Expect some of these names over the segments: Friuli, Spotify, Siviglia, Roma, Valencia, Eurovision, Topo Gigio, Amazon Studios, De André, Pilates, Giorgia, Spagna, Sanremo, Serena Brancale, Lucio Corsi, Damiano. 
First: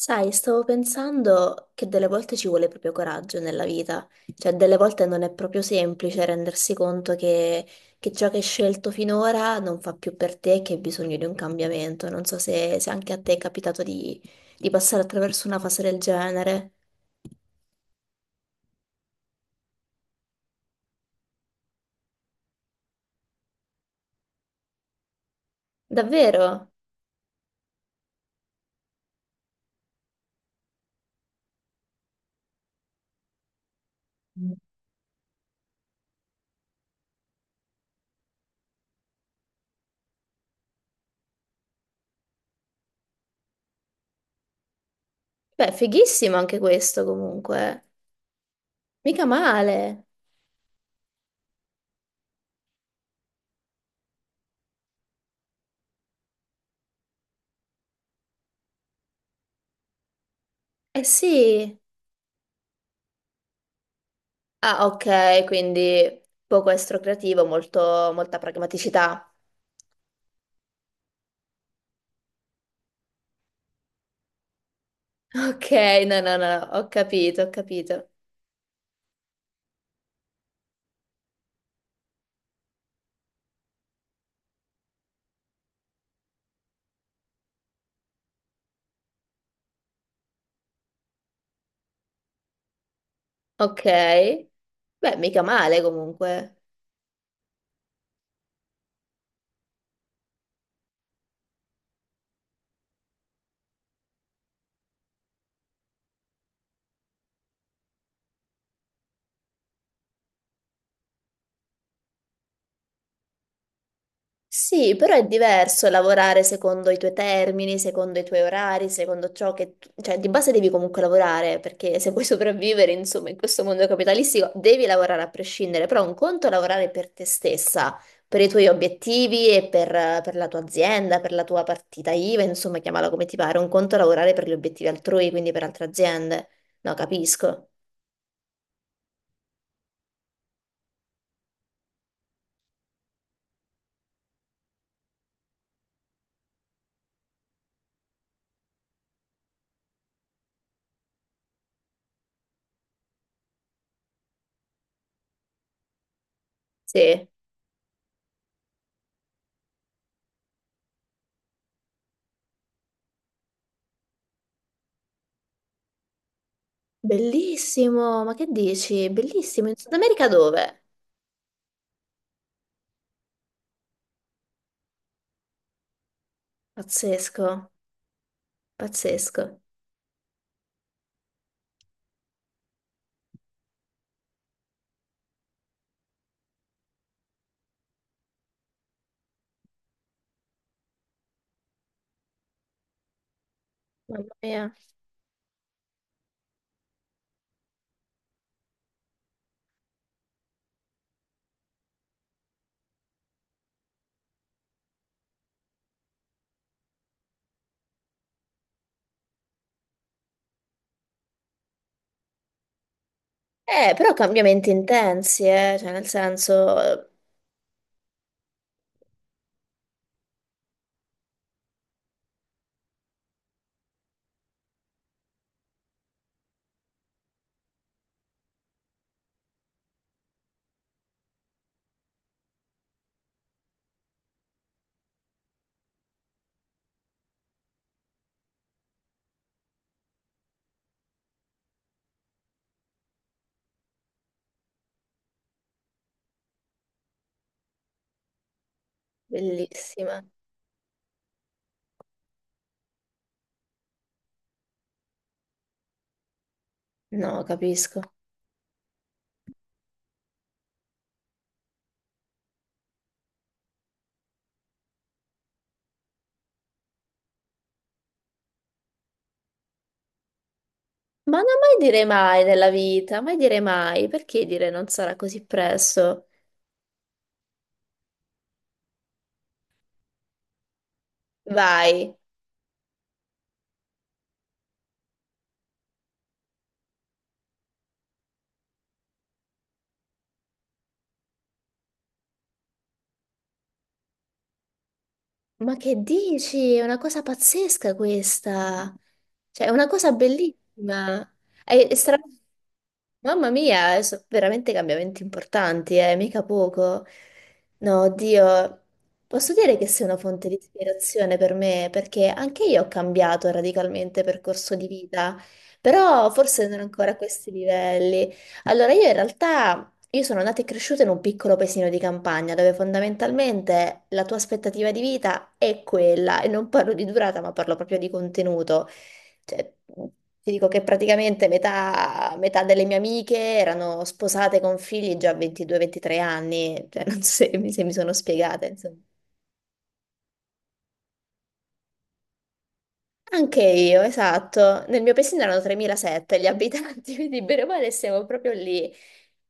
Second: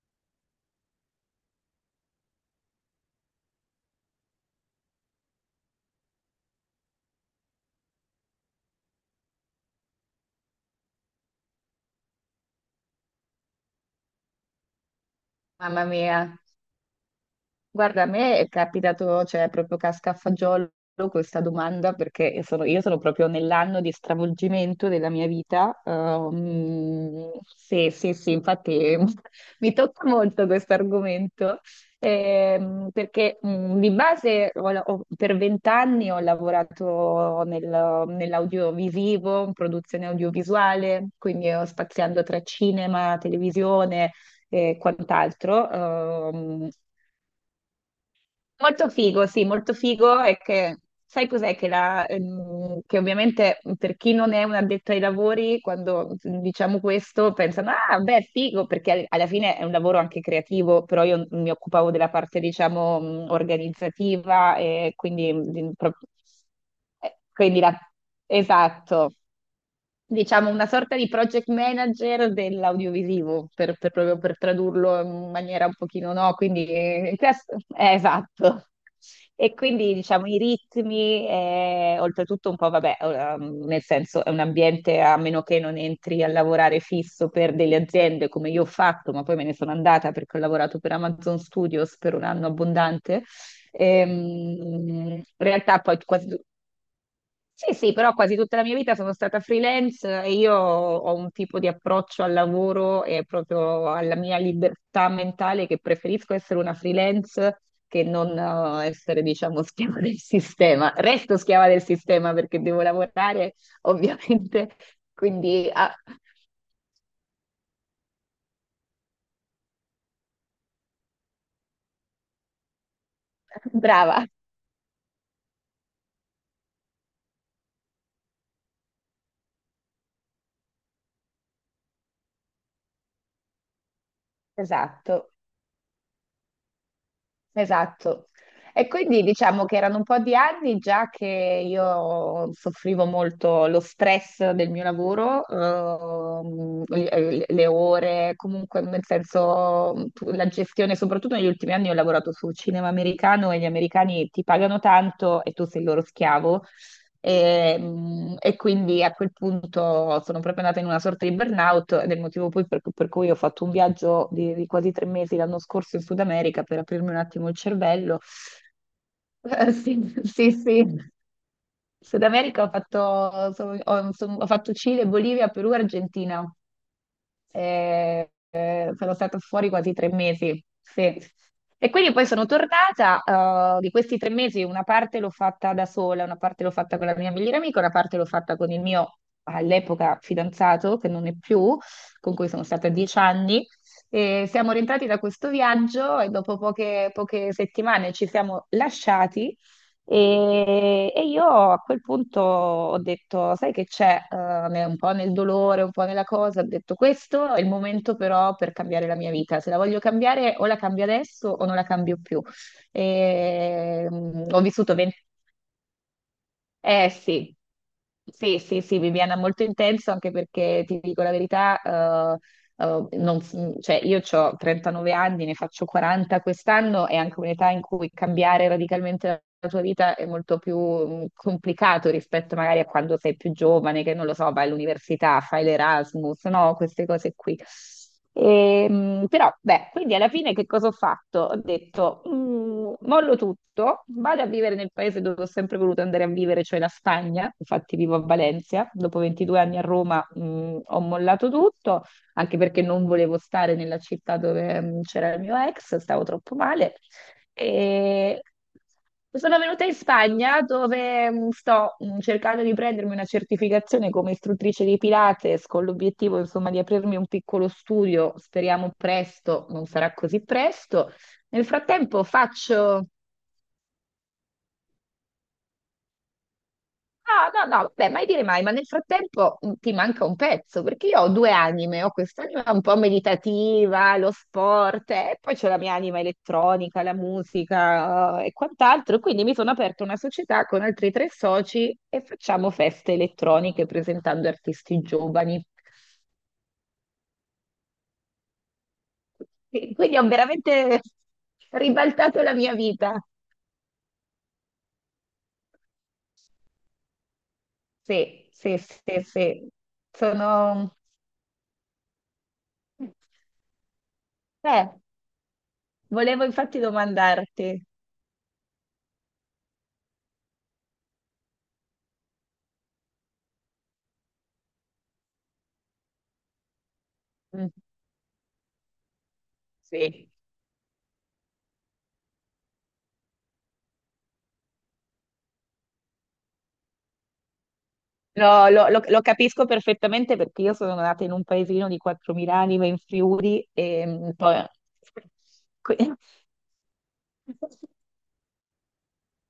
Sai, stavo pensando che delle volte ci vuole proprio coraggio nella vita, cioè delle volte non è proprio semplice rendersi conto che ciò che hai scelto finora non fa più per te e che hai bisogno di un cambiamento. Non so se anche a te è capitato di passare attraverso una fase Mamma del mia, genere. guarda, a me è capitato, cioè, proprio casca a fagiolo questa domanda perché io sono proprio nell'anno di stravolgimento della mia vita. Davvero? Sì, sì, sì, infatti. Mi tocca molto questo argomento, perché, di base, per vent'anni ho lavorato nell'audiovisivo, in produzione audiovisuale, quindi ho spaziando tra cinema, televisione e quant'altro. Beh, fighissimo anche questo comunque. Eh. Molto Mica figo, sì, molto male. figo. È che sai cos'è che, che ovviamente per chi non è un addetto ai lavori, quando diciamo questo pensano, ah, beh, figo, perché alla fine è un lavoro anche creativo, Eh però io mi sì. occupavo della parte, diciamo, organizzativa Ah, e quindi, ok, quindi poco estrocreativo, quindi molta esatto, pragmaticità. diciamo, una sorta di project manager dell'audiovisivo, proprio per tradurlo in Ok, maniera un pochino, no, no, no? no, Quindi, ho capito, ho capito. esatto. E quindi, diciamo, i ritmi, oltretutto un po', vabbè, nel senso è un ambiente a meno che non entri a lavorare fisso per delle aziende come io ho fatto, ma poi me ne sono andata perché ho lavorato per Amazon Studios per un anno abbondante. Ok, Ehm, beh, In mica realtà male poi quasi, comunque. sì, sì, però quasi tutta la mia vita sono stata freelance, e io ho un tipo di approccio al lavoro e proprio alla mia libertà mentale che preferisco essere una freelance che non, essere, diciamo, schiava del sistema. Resto schiava del sistema perché devo lavorare, ovviamente, Sì, però è quindi diverso ah, lavorare secondo i tuoi termini, secondo i tuoi orari. Secondo ciò che... tu- Cioè, di base devi comunque lavorare, perché se vuoi sopravvivere, insomma, in questo mondo brava, capitalistico, devi lavorare a prescindere, però un conto è lavorare per te stessa, per i tuoi obiettivi e per la tua azienda, per la tua partita IVA, insomma, chiamala come ti pare. Un conto è lavorare per gli obiettivi altrui, esatto. quindi per altre aziende. No, capisco. Esatto. E quindi diciamo che erano un po' di anni già che io soffrivo molto lo stress del mio lavoro, le ore, comunque nel senso, la gestione, soprattutto negli ultimi anni ho lavorato su cinema americano e gli americani ti pagano tanto e tu sei il loro schiavo Sì. e, e quindi a quel punto sono proprio andata in una sorta di burnout, ed è il motivo poi per cui ho fatto un viaggio di quasi 3 mesi l'anno scorso in Sud America per aprirmi un attimo il cervello. Bellissimo, ma che dici? Bellissimo, in Sud Sì, America sì, dove? sì. Sud America ho fatto, ho fatto Cile, Bolivia, Perù, Argentina. Pazzesco, Ehm, sono stata pazzesco, fuori quasi 3 mesi, sì. E quindi poi sono tornata, di questi 3 mesi una parte l'ho fatta da sola, una parte l'ho fatta con la mia migliore amica, una parte l'ho fatta con il mio all'epoca fidanzato, che non è più, con cui sono stata 10 anni. mamma E siamo mia. rientrati da questo viaggio e dopo poche settimane ci siamo lasciati, e io a quel punto ho detto, sai che c'è, un po' nel dolore, un po' nella cosa, ho detto questo è il momento però per cambiare la mia vita, se la voglio cambiare o la cambio adesso o non la cambio più. E, Però ho cambiamenti vissuto 20... intensi, cioè nel senso, Eh sì. Sì, sì, sì, Viviana, molto intenso, anche perché ti dico la verità, eh, non- cioè, io ho 39 anni, ne faccio 40 quest'anno, è anche un'età in cui cambiare radicalmente la tua vita è molto più complicato rispetto magari a quando sei più giovane, che non lo so, vai all'università, fai l'Erasmus, no? Queste cose qui. Però, beh, quindi alla fine che cosa ho fatto? Ho detto, Mollo tutto, vado a vivere nel paese dove ho sempre voluto andare a vivere, cioè la Spagna", infatti vivo a Valencia, dopo 22 anni a bellissima. Roma, ho mollato tutto, anche perché non volevo stare nella città dove, c'era il mio ex, stavo troppo male. No, capisco. E sono venuta in Spagna dove, sto, cercando di prendermi una certificazione come istruttrice di Pilates con l'obiettivo, insomma, di aprirmi un piccolo studio, speriamo presto, non sarà così presto. Ma non Nel mai dire frattempo mai nella faccio. vita, mai dire mai, perché dire non sarà così presto? No, no, no, vabbè, mai dire mai, ma nel frattempo, ti manca un pezzo, perché io ho due anime, ho Vai. quest'anima un po' meditativa, lo sport, e poi c'ho la mia anima elettronica, la musica, e quant'altro, quindi mi sono aperta una società con altri tre soci e facciamo feste elettroniche presentando artisti giovani. Ma che dici? È una cosa pazzesca questa. Cioè, è una E cosa quindi ho veramente bellissima. È, è stra- ribaltato la mia vita. Mamma mia, sono veramente cambiamenti importanti, mica poco. No, Sì, sì, Dio, sì, posso sì. dire che sei una fonte di Sono... ispirazione per me, perché anche io ho cambiato radicalmente percorso di Eh, vita, però volevo forse non infatti ancora a questi domandarti. livelli. Allora, io in realtà io sono nata e cresciuta in un piccolo paesino di campagna dove fondamentalmente la tua aspettativa di vita è quella, e non parlo di durata, ma Mm. parlo proprio di contenuto. Cioè, Sì, ti dico che praticamente metà delle mie amiche erano sposate con figli già a 22-23 anni, cioè, non so se mi sono spiegata, no, insomma. Lo capisco perfettamente perché io sono nata in un paesino di 4.000 anime in Anche Friuli io, e, poi... esatto. Nel mio paesino erano que- 3007 gli abitanti, quindi bene o male siamo proprio lì.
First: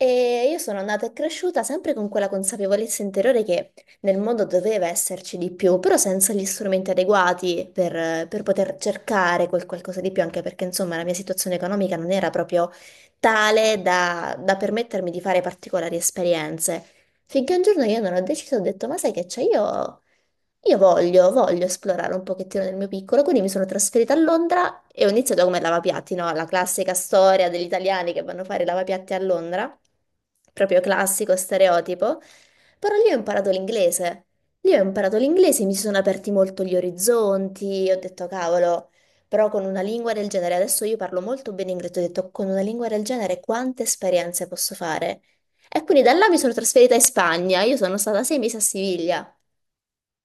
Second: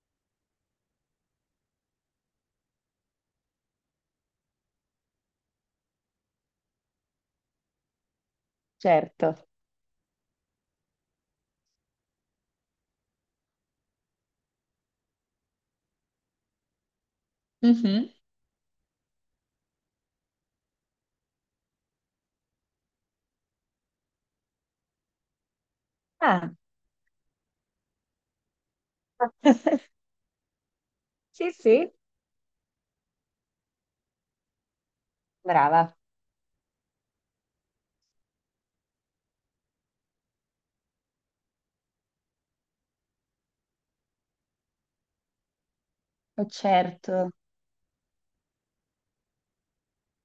E io sono andata e cresciuta sempre con quella consapevolezza interiore che nel mondo doveva esserci di più, però senza gli strumenti adeguati per poter Certo. cercare quel qualcosa di più, anche perché insomma la mia situazione economica non era proprio tale da permettermi di fare particolari esperienze. Finché un giorno io Mhm. non ho deciso, ho detto, ma sai che c'è, io voglio esplorare un pochettino nel mio piccolo, quindi mi sono trasferita a Londra e ho iniziato come lavapiatti, no? La Ah. classica storia degli italiani che vanno a fare i lavapiatti a Londra, proprio classico Sì, sì, stereotipo, però lì ho imparato l'inglese. Lì ho imparato l'inglese, mi si brava. sono aperti molto gli orizzonti, ho detto cavolo, però con una lingua del genere, adesso io parlo molto bene inglese, ho detto con una lingua del genere quante esperienze posso fare? E quindi da là mi Oh, sono trasferita in certo. Spagna, io sono stata 6 mesi a Siviglia.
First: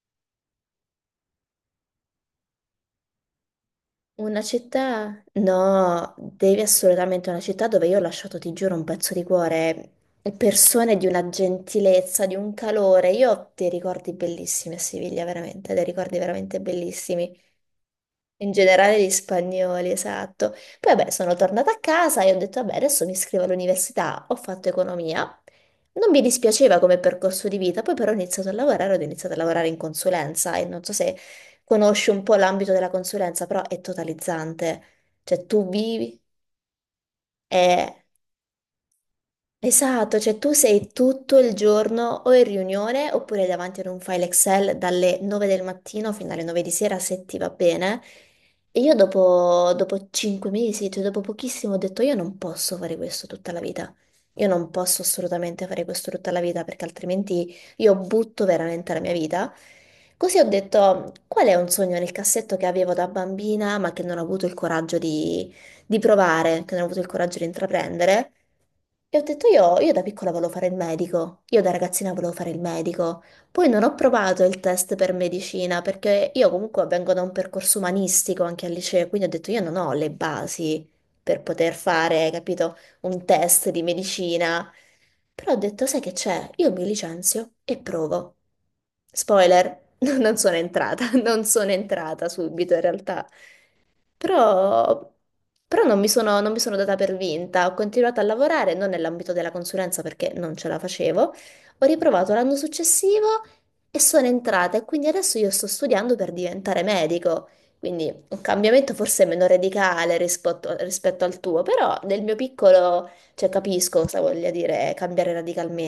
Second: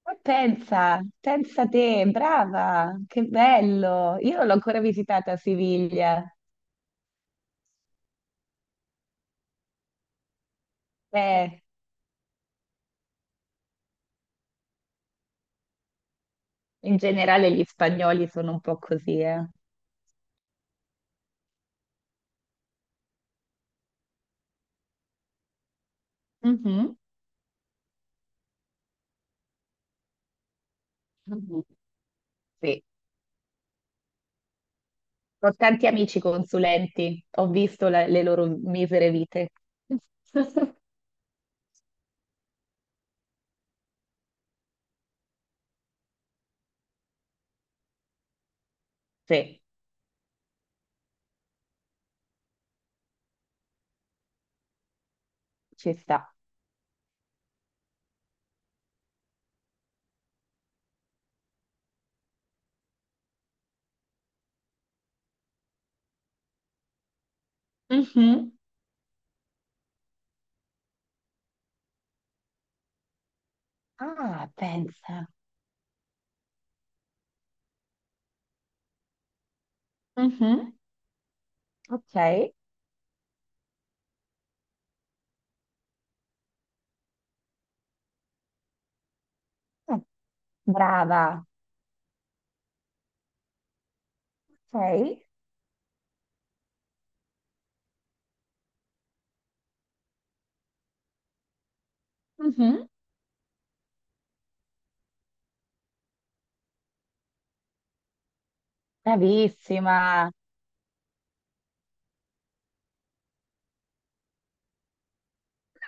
Ma pensa, pensa te, brava, che bello. Io Una non l'ho ancora città? visitata a No, Siviglia. devi assolutamente una città dove io ho lasciato, ti giuro, un pezzo di cuore. Persone di una Beh, gentilezza, di un calore. Io ho dei ricordi bellissimi a Siviglia, veramente, dei ricordi veramente in bellissimi. generale gli spagnoli In sono un po' generale gli così, eh. spagnoli, esatto. Poi vabbè, sono tornata a casa e ho detto, vabbè, adesso mi iscrivo all'università, ho fatto economia. Non mi dispiaceva Mhm. come percorso di vita, poi però ho iniziato a lavorare, ho iniziato a lavorare in consulenza e non so se Mhm. conosci un po' l'ambito Sì. della consulenza, però è totalizzante. Cioè Ho tu tanti vivi amici consulenti, ho visto e le loro misere vite. Esatto, cioè tu sei tutto il giorno o in riunione oppure davanti ad un file Excel dalle 9 del mattino fino alle 9 di sera se ti va bene. E io Sì, dopo 5 mesi, cioè dopo pochissimo, ho detto io non posso fare questo tutta la vita. Io non posso assolutamente fare ci questo tutta sta. la vita perché altrimenti io butto veramente la mia vita. Così ho detto qual è un sogno nel cassetto che avevo da bambina ma che non ho avuto il coraggio di provare, che non ho avuto il coraggio di intraprendere. Mhm, E ho detto io da piccola volevo fare il medico, io da ragazzina volevo fare il medico, poi non ho provato ah, il test per pensa. medicina perché io comunque vengo da un percorso umanistico anche al liceo, quindi ho detto io non ho le Mhm, basi per poter ok, fare, capito, un test di medicina, però ho detto sai che c'è, io mi licenzio e provo. Spoiler, ah, brava. non sono entrata subito in realtà. Però, Ok, però, non mi sono data per vinta, ho continuato a lavorare, non nell'ambito della consulenza perché non ce la facevo, ho riprovato l'anno mhm. successivo e sono entrata e quindi adesso io sto studiando per diventare medico, quindi un cambiamento forse meno radicale Bravissima. rispetto al tuo, però nel mio piccolo, cioè, capisco cosa voglia dire cambiare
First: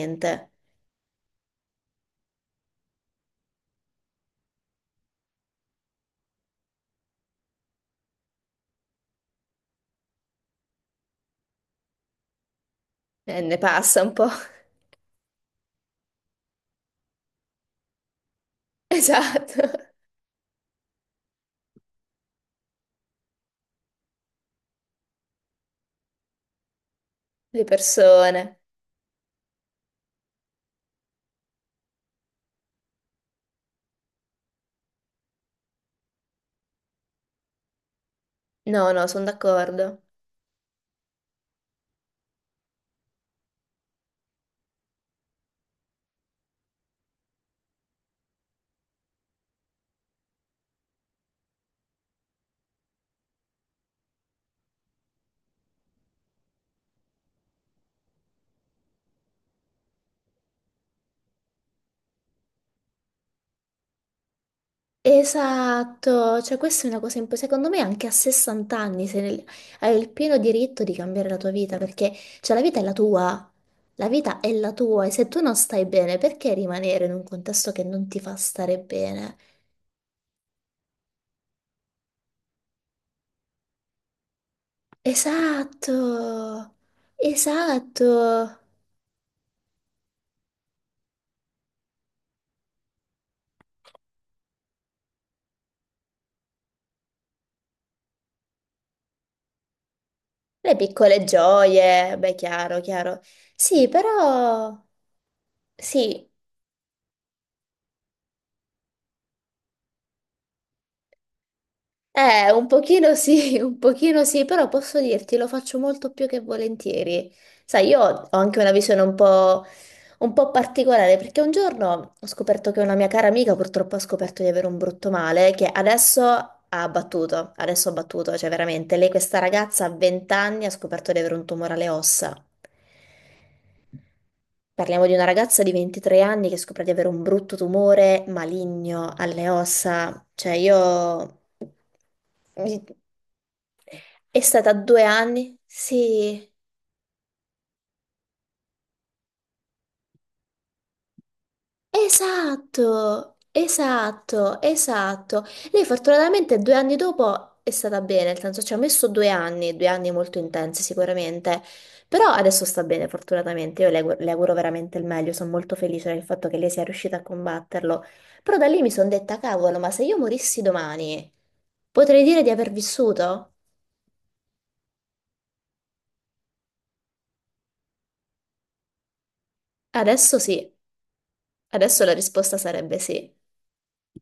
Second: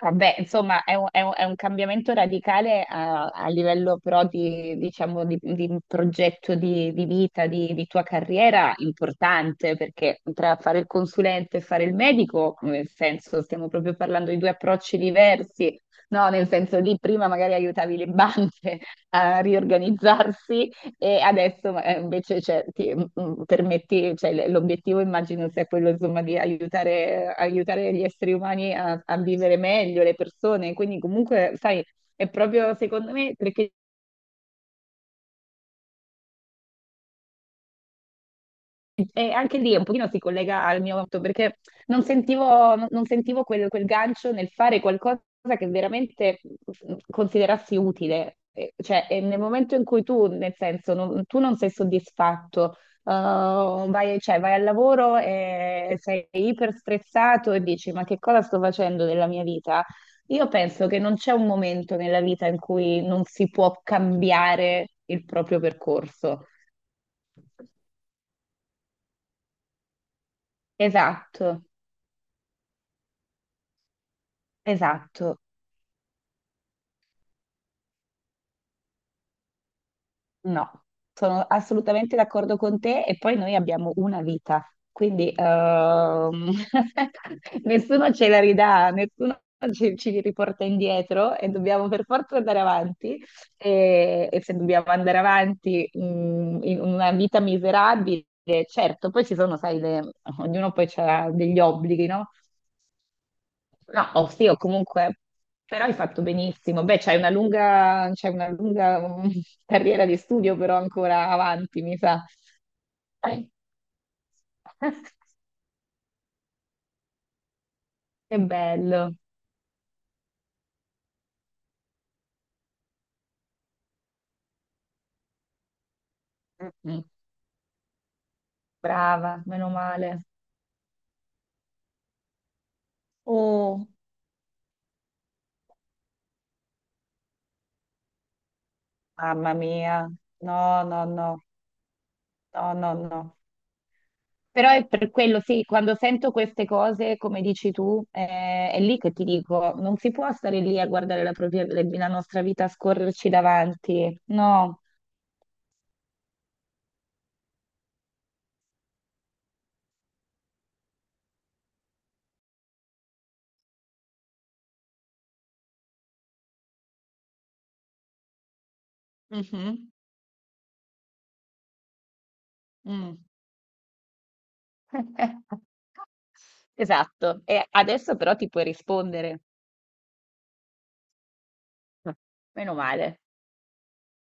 Vabbè, insomma, è un cambiamento radicale a livello, però diciamo, di un progetto di vita, di tua carriera importante, perché tra fare il consulente e fare il medico, nel senso, Ne stiamo proprio passa un po'. parlando di due approcci diversi, no? Nel senso lì prima magari aiutavi le banche a Esatto, riorganizzarsi, e adesso, invece, cioè, ti, permetti, cioè, l'obiettivo immagino sia quello, insomma, di aiutare, le aiutare gli esseri persone. umani a, a vivere meglio, le persone, quindi comunque, sai, è proprio secondo me perché. No, no, sono E anche lì un d'accordo. pochino si collega al mio fatto, perché non sentivo, non sentivo quel, quel gancio nel fare qualcosa che veramente, considerassi utile. Cioè, e nel momento in cui tu, nel senso, tu non sei soddisfatto, uh, vai, cioè, vai al lavoro e sei iper stressato e dici: ma che cosa sto facendo della mia vita? Io penso che non c'è un momento nella vita in cui non si può cambiare il proprio Esatto, percorso. cioè questa è una cosa importante, secondo me anche a 60 anni se ne- hai il pieno diritto di cambiare la tua Esatto. vita, perché cioè, la vita è la tua, la vita è la tua e se Esatto, tu non stai bene perché rimanere in un contesto che non ti fa stare bene? no, sono assolutamente d'accordo con te, e poi noi abbiamo una vita, quindi, Esatto, esatto, nessuno ce la ridà, nessuno ci riporta indietro e dobbiamo per forza andare avanti, e se dobbiamo andare avanti, in una vita miserabile, certo, poi ci sono, sai, ognuno le poi piccole ha degli obblighi, gioie, no? beh chiaro, chiaro, sì No, oh, sì, o però comunque, però hai fatto sì. benissimo. Beh, c'hai una lunga, carriera di studio, però ancora avanti, mi sa. Un pochino Eh, sì, un pochino sì, però posso dirti, lo faccio molto più che volentieri. Sai, io ho Che anche una visione un bello. po', un po' particolare, perché un giorno ho scoperto che una mia cara amica purtroppo ha scoperto di avere un brutto male che Mm-mm. Adesso ha abbattuto, cioè veramente, lei questa Brava, meno ragazza a male. 20 anni ha scoperto di avere un tumore alle ossa. Oh, Parliamo di una ragazza di 23 anni che scopre di avere un brutto tumore maligno alle mamma mia. ossa, No, no, no, no, no, no. è Però stata è due per quello, anni? sì, quando sento Sì, queste cose, come dici tu, è lì che ti dico, non si può stare lì a guardare la nostra vita scorrerci esatto, davanti. esatto, No. esatto. Lei fortunatamente 2 anni dopo è stata bene, nel senso ci ha messo 2 anni, 2 anni molto intensi sicuramente, però adesso sta bene fortunatamente, io le auguro veramente il meglio, sono molto felice del fatto che lei sia riuscita a combatterlo, però da lì mi sono detta, cavolo, ma Mhm. se io morissi domani, potrei dire di aver Mm. vissuto? Esatto. E adesso però ti puoi rispondere. Adesso sì, adesso la risposta Meno sarebbe male. sì.